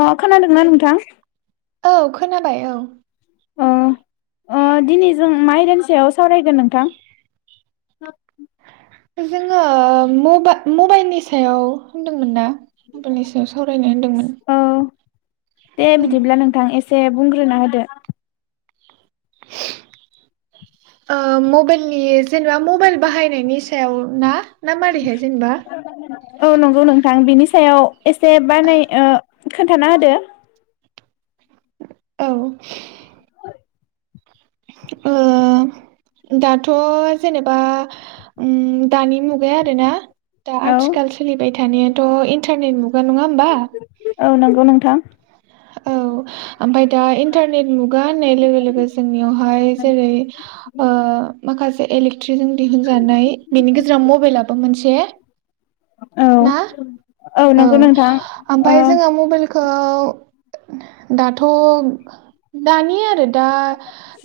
अ खोनादोंना नोंथां? औ खोनाबाय औ। अ दिनै जों मा आयदानि सायाव सावरायगोन नोंथां? जोङो मबा-मबाइलनि सायाव होनदोंमोन ना? [unintelligible] सायाव सावरायनो होनदोंमोन। औ दे ओं बिदिब्ला नोंथां एस दे बुंग्रोना होदो। ओ मबाइलनि जेनेबा मबाइल बाहायनायनि सायाव ना? ना मारैहाय जेनेबा औ नंगौ नोंथां बिनि सायाव एसे बानाय ओ खोन्थाना होदो। औ ओ दाथ' जेनेबा उम दानि मुगाया आरोना दा औ आथिखाल सोलिबाय थानायाथ' इन्टारनेट मुगा नङा होमबा? औ नंगौ नोंथां। औ ओमफाय दा इन्टारनेट मुगा होननाय लोगो लोगो जोंनियावहाय जेरै ओ माखासे एलिक ट्रि जों दिहुनजानाय बिनि गेजेराव मबाइलाबो मोनसे औ ना औ नंगौ नोंथां ओ ओमफ्राय जोङो मबाइलखौ खौ दाथ' दान नि आरो दा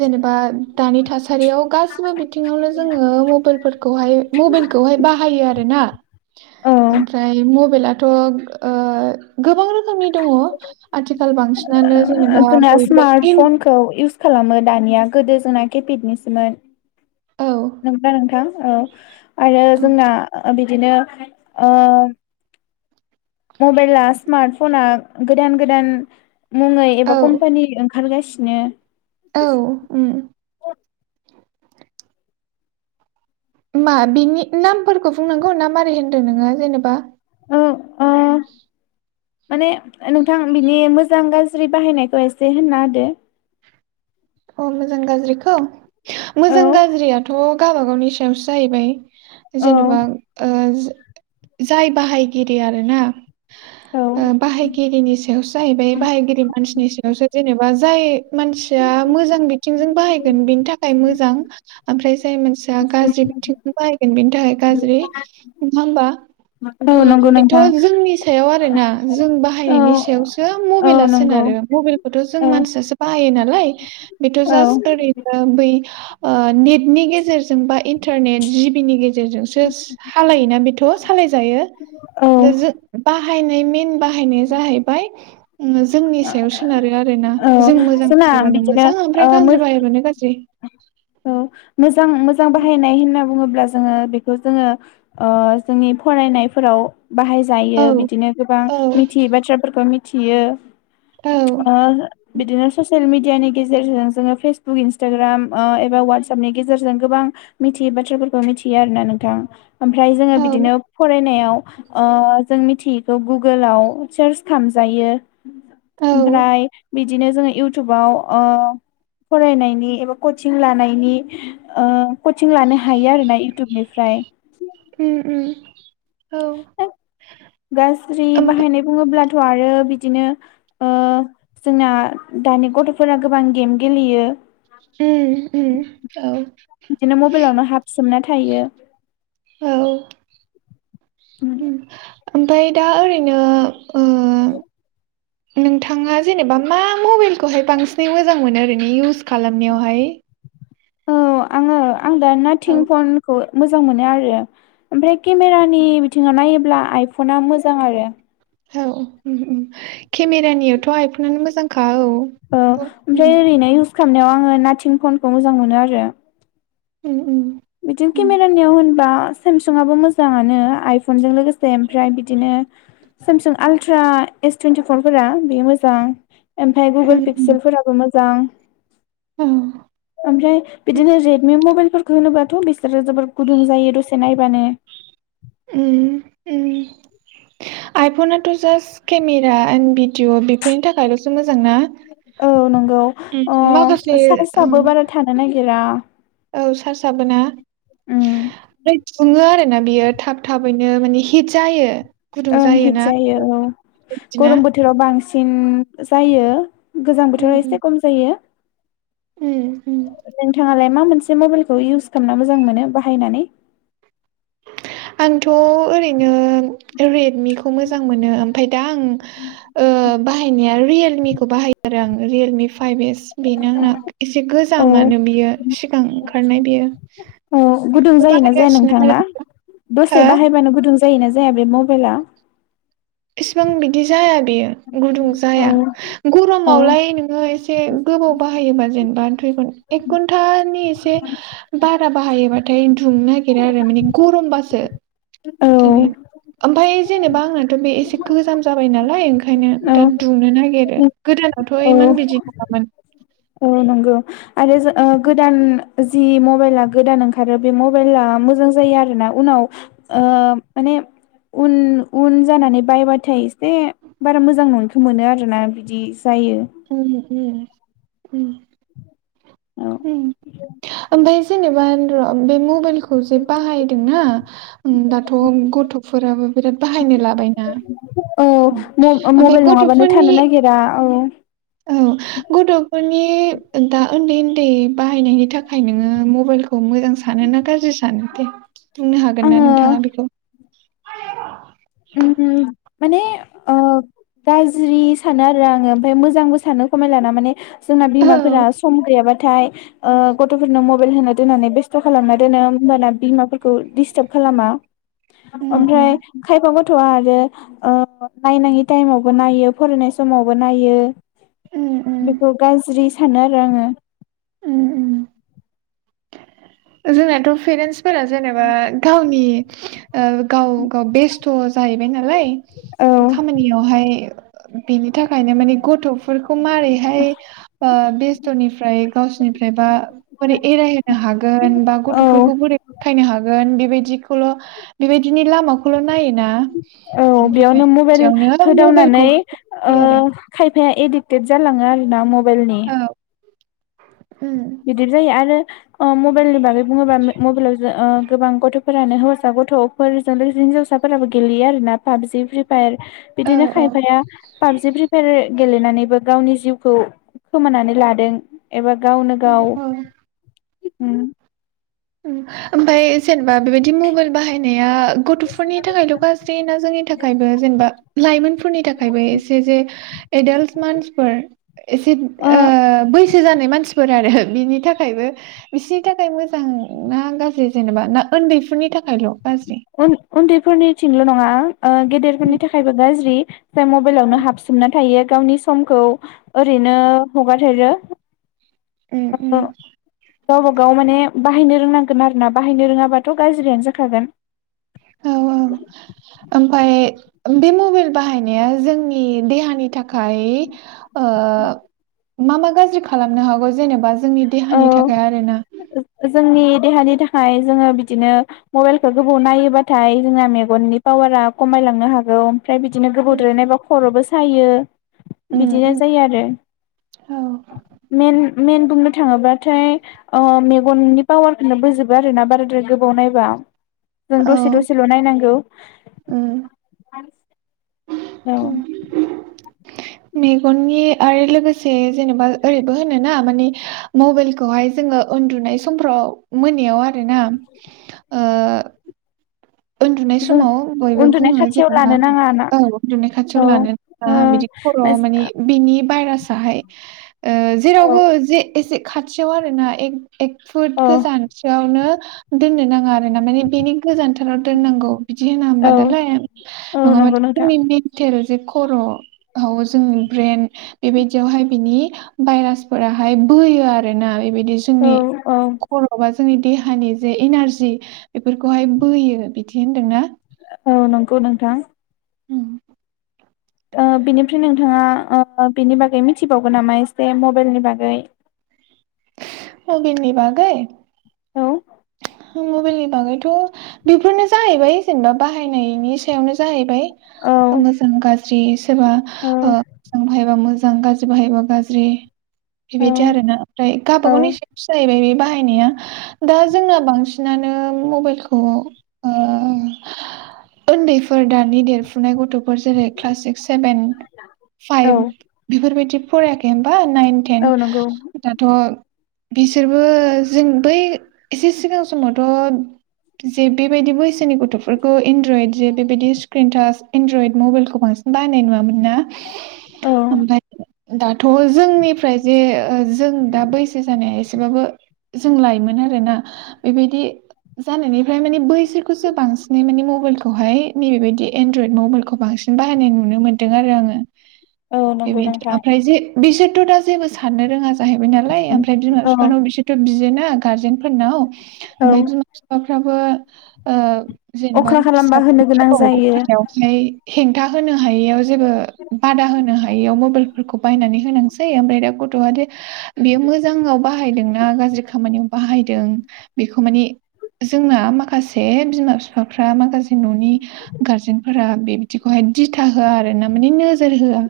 जेनेबा दानि थासारियाव गासिबो बिथिङावनो जोङो मबाइलफोरखौहाय मबाइलखौहाय बाहायो आरोना। औ ओमफ्राय मबाइला थ' ओ गोबां रोखोमनि दङ आथिखाल बांसिनानो जेनेबा जोंना बयबो स्मार्ट इन फनखौ इउस खालामो दानिया गोदो जोंना कीफेटनिसोमोन। औ नोंगौना नोंथां। औ आरो औ जोंना ओ बिदिनो ओ मबाइला स्मार्टफना गोदान गोदान मुङै औ एबा कम्पानि ओंखारगासिनो। औ उम मा बिनि नामफोरखौ बुंनांगौ ना मारै होनदों नोङो जेनेबा। ओ ओ माने नोंथां बिनि मोजां गाज्रि बाहायनायखौ एसे होनना होदो? अ मोजां गाज्रिखौ औ मोजां गाज्रियाथ' गावबागावनि सायावसो जाहैबाय। औ जेनेबा ओ [unintelligible] जाय बाहायगिरि आरोना औ ओ बाहायगिरिनि सायावसो जाहैबाय बाहायगिरि मानसिनि सायावसो जेनेबा जाय मानसिया मोजां बिथिंजों बाहायगोन बिनि थाखाय मोजां ओमफ्राय जाय मानसिया गाज्रि बिथिं बाहाय बेनि थाखाय गाज्रि नंआ होमबा। औ नंगौ ओ बेथ' नोंथां जोंनि सायाव आरोना जों औ बाहायनायनि सायावसो औ मबाइला नंगौ सोनारो मबाइलखौथ' जों औ मानसियासो बाहायो नालाय लाय बेथ' औ जास्ट ओरै बै ओ नेट नि गेजेरजों बा इन्टारनेट जिबिनि गेजेरजोंसो सालायोना बेथ' सालाय जायो। औ बाहायनाय मेन बाहायनाय जाहैबाय जोंनि सायाव सोनारो आरो ना औ जों मोजां जोंना जाह बिदिनो मोजां ओमफ्राय ओ मोज गाज्रि बायोबानो गाज्रि? [inaudible] औ म। मोजां मोजां बाहायनाय होनना बुङोब होमब्ला जोङो बेखौ जोङो जोंनि फरायनायफोराव बाहाय औ जायो बिदिनो गोबां औ मिथियै बाथ्राफोरखौ मिथियो। औ अ। बिदिनो ससियेल मिडियानि गेजेरजों जोङो फेसबुक इन्सटाग्राम एबा वाटसपनि गेजेरजों गोबां मिथियै बाथ्राफोरखौ मिथियो आर ना नोंथां ओमफ्राय जोङो औ बिदिनो फरायनायाव ओ जों मिथियैखौ गुगोलाव सार्च खालामजायो। औ ओमफ्राय बि बिदिनो जोङो इउटुबाव ओ फरायनायनि एबा कदचिं लानायनि ओ। कदचिं लानोहायो आरोना इउटुबनिफ्राय। उम [inaudible] गाज्रि ओमफ्राय बाहायनाय बुङोब्ला थ आरो बिदिनो ओह जोंना दानि गथफोरा गोबां गेम गेलेयो। उम। उम औ। बिदिनो मबाइललावनो हाबसोमना थायो। औ उम। ओमफाय दा ओरैनो ओ। [inaudible] नोंथाङा जेनेबा मा मबाइलखौहाय बांसिनै मोजांमोनो ओरैनो इउस खालामनायावहाय। औ आङो। आं दा औ नाथिं फनखौ। मोजां मोनोआरो ओमफ्राय केमेरानि बिथिङाव नायोब्ला आइफना मोजांआरो। औ औ उम उम केमेरानियावथ आइफनानो मोजांखा औ। औ उम ओमफ्राय ओरैनो इउस खालामनायाव आङो नाथिं फन खौ मोजां मोनो आरो। उम उम। सेमसंआबो मोजाङानो आइफनजों लोगोसे ओमफ्राय बिदिनो सेमसुं आलट्रा एस टुइन्टिफरफोरा बेयो मोजां। ओमफाय उम गुगोल पिक्सेलफोराबो मोज जां औ। ओमफ्राय बिदिनो रेडमि मबाइल फोरखो होनोबा थ बिसोरो जोबोर गुदुंजायो दसे नायबानो। उम उम। आइफना' जास्ट केमेरा आन्ड बि दिअ बेफोरनि थाखायलसो मोजांना औ नंगौ उम माखासे ओं रा औ सार्चआबोना उम सुङो आरोना बियो थाब थाबैनो माने हिटजायो। ओं हिटजायो औ बिदिना गरम बोथोराव बांसि न जायो। गोजां उम बोथोराव उम एसे कम जायो। उम उम नोंथाङालाय मा मोनसे मबाइलखौ इउस खालामना मोजांमोनो बाहायनानै। आंथ' ओरैनो रेट मि खौ मोजां मोनो ओमफाय दा आं ओ बाहायनाया रियेलमि खौ बाहायो आरो आं। रियेलमि फाइभ एस बेनो आंना एसे औ गोजामानो बियो सिगां ओंखारनाय बेयो औ गुदुं बेखौबो जायोना जाया बाहायगासिनो नोंथांना आरो दसे हो बाहायबानो गुदुं जा जायोना जाया बे मबाइला? इसिबां बिदि जाया बेयो। गुदुं औ जाया। औ गरमावलाय नोङो एसे गोबाव बाहायोबा जेनेबा दुइ घन एक घन्टानि एसे बारा बाहायोबाथाय दुंनो नागिरा आरो माने गरमबासो औ ओम ओमफाय जेनेबा आंङो थ' बे एसे गोजाम जाबाय नालाय ओंखायनो औ दा दुंनो नागिरो गोदानावथ' औ इमान बिदि नङामोन। औ नंगौ आरो जो ओ गोदान जि मबाइला गोदान ओंखारो बे मबाइला मोजां जायो आरोना उनाव ओ माने उन उन जानानै बायबाथाय एसे बारा मोजां नङैखौ मोनो आरोना बिदि जायो। [unintelligible] उम औ ओमफाय जेनेबा ओ बे मुबेल खौ जे बाहायदोंना दाथ' गथ'फोराबो बिराद बाहायनो लाबायना औ ओ म मबाइल ओमफाय नङाबानो थानो गथ'फोरनि नागिरा औ औ गथ'फोर नि दा उन्दै उन्दै बाहायनायनि थाखाय नोङो मबाइल खौ मोजां सानो ना गाज्रि सानो? दे बुंनो हागोन ना आङो नोंथाङा बेखौ? [unintelligible] उम माने ओ गाज्रि सानो आरो आङो ओमफ्राय मोजांबो सानो खमाय लाना माने जोंना बिमाफोरा सम गैयाबा थाय ओ गथ'फोरनो मबाइल होनो दोननानै बेस थ खालामना दोनो होमबाना बिमाफोरखौ दिस्टाब खालामा। उम ओमफ्राय उम खायबा गथ'आ आरो ओ नायनाङि टाइमावबो नायो फरायनाय समावबो नायो। उम उम बेखौ गाज्रि सानो आरो आङो। [inaudible] उम उम जोंनाथ' पेरेन्टसफोरा जेनेबा गावनि ओ गाव - गाव बेस्थ' जाहैबाय नालाय औ खामानियावहाय। बेनि थाखायनो माने गथ'फोरखौ मारैहाय ओ बे स्थ निफ्राय गावसोरनिफ्राय बा बोरै एरायहोनो हा गोनबा औ गथ'फोरखौ बोरैखायनो हागोन बेदिखौल' बेबायदिनि लामाखौल नायोना औ ओमफ्राय बेयावनो मबाइल बिदियावनो होदावनानै मबाइलखौ ओ होयो आरो खाय फाया एडिक्टेड जालाङो आरो ना म बेलनि। औ उम बिदि जायो आरो अ मबाइलनि बागै बुङोबा मबाइलाव जो ओ गोबां गथ'फोरानो हौवासा गथ फोरजों लोगोसे हिनजावसाफोराबो गेलेयो आरोना पाबजि फ्रि फायार। औ बिदिनो खायफाया पाबजि प्रिफयार गेलेनानैबो गावनि जिउखौ खोमानानै लादों एबा गावनो गाव औ उम उम ओमफ्राय जे नेबा बेबायाददि मबाइल बाहायनाया गथ'फोरनि थाखायल गाज्रि ना जोंनि थाखायबो जेनेबा लाइमोनफोरनि थाखायबो एसे जे एदाल्ट मानसिफोर एसेब ओ आ बैसो जानाय मानसि फोर आरो बिनि थाखायबो बिसनि थाखाय मोजां ना गाज्रि जेनेबा ना उन्दैफोरनि थाखायल'? गाज्रि उन उन्दैफोरनिथिंल' नङा। ओ उम गेदेरफोरनि थाखायबो गाज्रि। फ्राय मबाइलावनो हाबसोमना थायो गावनि समखौ ओरैनो हगारहरो। उम गावब गाव माने बाहायनो रोंनांगोन आरोना बाहायनो रोङाबाथ' गाज्रियानो जाखागोन औ औ ओमफफ्राय बे मबाइल बाहायनाया जोंनि देहानि थाखाय मा मा गाज्रि खालामनो हागौ जेनेबा जोंनि औ देहानि थाखाय आरोना जोंनि देहानि थाखाय जोङो बिदिनो मबाइलखौ गोबाव नायोबाथाय जोंना मेगननि पावारा खमायलांनो हागौ ओमफ्राय बिदिनो उम गोबावद्राय नायबा खर'बो सायो बिदिनो उम जायो आरो औ मेन मेेन त [unintelligible] थाङोबाथाय मेगननि पावारनो बोजोबो आरो ना बाराद्राय गोबाव नायबा जों दसे दसेल' नायनांगौ ओम [inaudible] औ मेगननि आरो लोगोसे जेनेबा ओरैबो होन ना मानिे मबाइलखौहाय जोङो उन्दुनाय समफ्राव मोनायाव आरो ना उन्दुनाय जों समाव बयबो उन्दुनाय बुङो खाथियाव जेनेबा लानो नाङा ना औ उन्दुनाय औ खाथियाव लानो ओ नाङा बिनि खर' मानिे बिनि बायर साहाय ओ जेरावबो जे एसे खाथियाव आरो ना ए एक फुट औ औ गोजानसोआवनो दोननो नाङा आ रो ना माने बेनि गोजोन दोननांगौ बिदि होना होमबा औ दालाय औ नङाबा नंगौ नोंथां जोंनि मेन्थेल जे खर' जोंनि ब्रेन बेबायदियावहाय बिनि भाइरास फोराहाय बोहोयो आरोना। बेबायदि औ जोंनि औ खर'आ जोंनि देहानि जे इनारजि बेफोरखौहाय बोहोयो बिदि होन्दोंना? औ नंगौ नोंथां। उम बिनिफ्राय नोंथाङा बिनि बागै मिथिबावगोन नामा एसे मबाइलनि बागै? मबाइलनि बागै? औ मबाइलनि बागैथ' बेफोरनो जाहैबाय जेनेबा बाहायनायनि सायावनो जाहैबाय। औ मोजां गाज्रि सोरबा औ [unintelligible] मोजां गाज्रि बाहायबा गाज्रि औ बेबायदि आरोना ओमफ्राय औ गावबागावनि सायावसो जाहैबाय बे बाहायनाया दा जोंना बांसिनानो मबाइलखौ उन्दैफोर दानि देरफुनाय गथ' फोर जेरै क्लास सिक्स, सेभेन, औ फाइभ बिफोर बायदि फरायाखै होम बा नाइन तेन औ नंगौ दाथ' बिसोरबो जों बै एसे सिगां समावथ' जे बेबायदि बैसोनि गथ'फोरखौ एनड्रयद जे बेबायदि स्क्रिनटाच एनड्रयद मबाइलखौ बांसिन बाहायनाय नुवा मोन ना औ ओमफ्राय दाथ' जोंनिफ्राय जे जों दा बैसो जानाया एसेबाबो जों लायोमोन आरोना। बेबायदि जानायनिफ्राय माने बैसोरखौसो बांसिनै माने मबाइलखौहाय नै बेबायदि एनड्रयद मबाइलखौ बांसिन बाहायनाय नुनो मोन्दों आरो आङो। औ नंगौ बेबायदि नोंथां ओमफ्राय जे बिसोरथ' दा जेबो साननो रोङा जाहैबाय नालाय ओमफ्राय बिमा औ बिफानाव बिसोरथ' बियोेना। गारजेन फोरनाव औ ओमफ्राय बिमा बिफाफ्राबो ओ जेनेबा अख्रा खालामबा होनो गोनां जायो [unintelligible] हेंथा होनो हायियाव जेबो बादा होनो हायि याव मबाइलफोरखौ बायनानै होनांसै ओमफ्राय दा गथ'आ दे बेयो मोजाङाव बाहायदों गाज्रि खामानियाव बाहाय दों बे माने जोंना माखासे बिमा बिफ्रा माखासे न'नि गारजेनफोरा बे बिदिखौहाय दिथा होआ आरो ना माने नोजोर होआ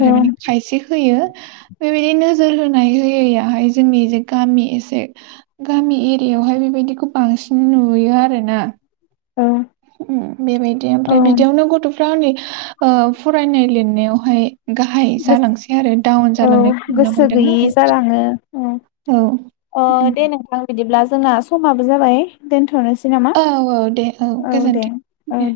औ माने खायसे होयो बेबायदि नोजोर होनाय होयैयाहाय जोंनि जे गामि एसे गामि एरियायावहाय बेबायदिखौ बांसिन नुयो आरोना औ बेबायदि औ ओमफ्राय बिदियावनो गथ' फ्रा ओ फरायनाय लिरनायावहाय गाहाय गोसो जालांसै आरो डाउन औ जालांनायखौ नुनो गोसो मोनदों गैयि जालाङो औ अ दे नोंथां बिदिब्ला जोंना समाबो जाबाय दोनथ'नोसै नामा औ औ दे औ गोजोन्थों दे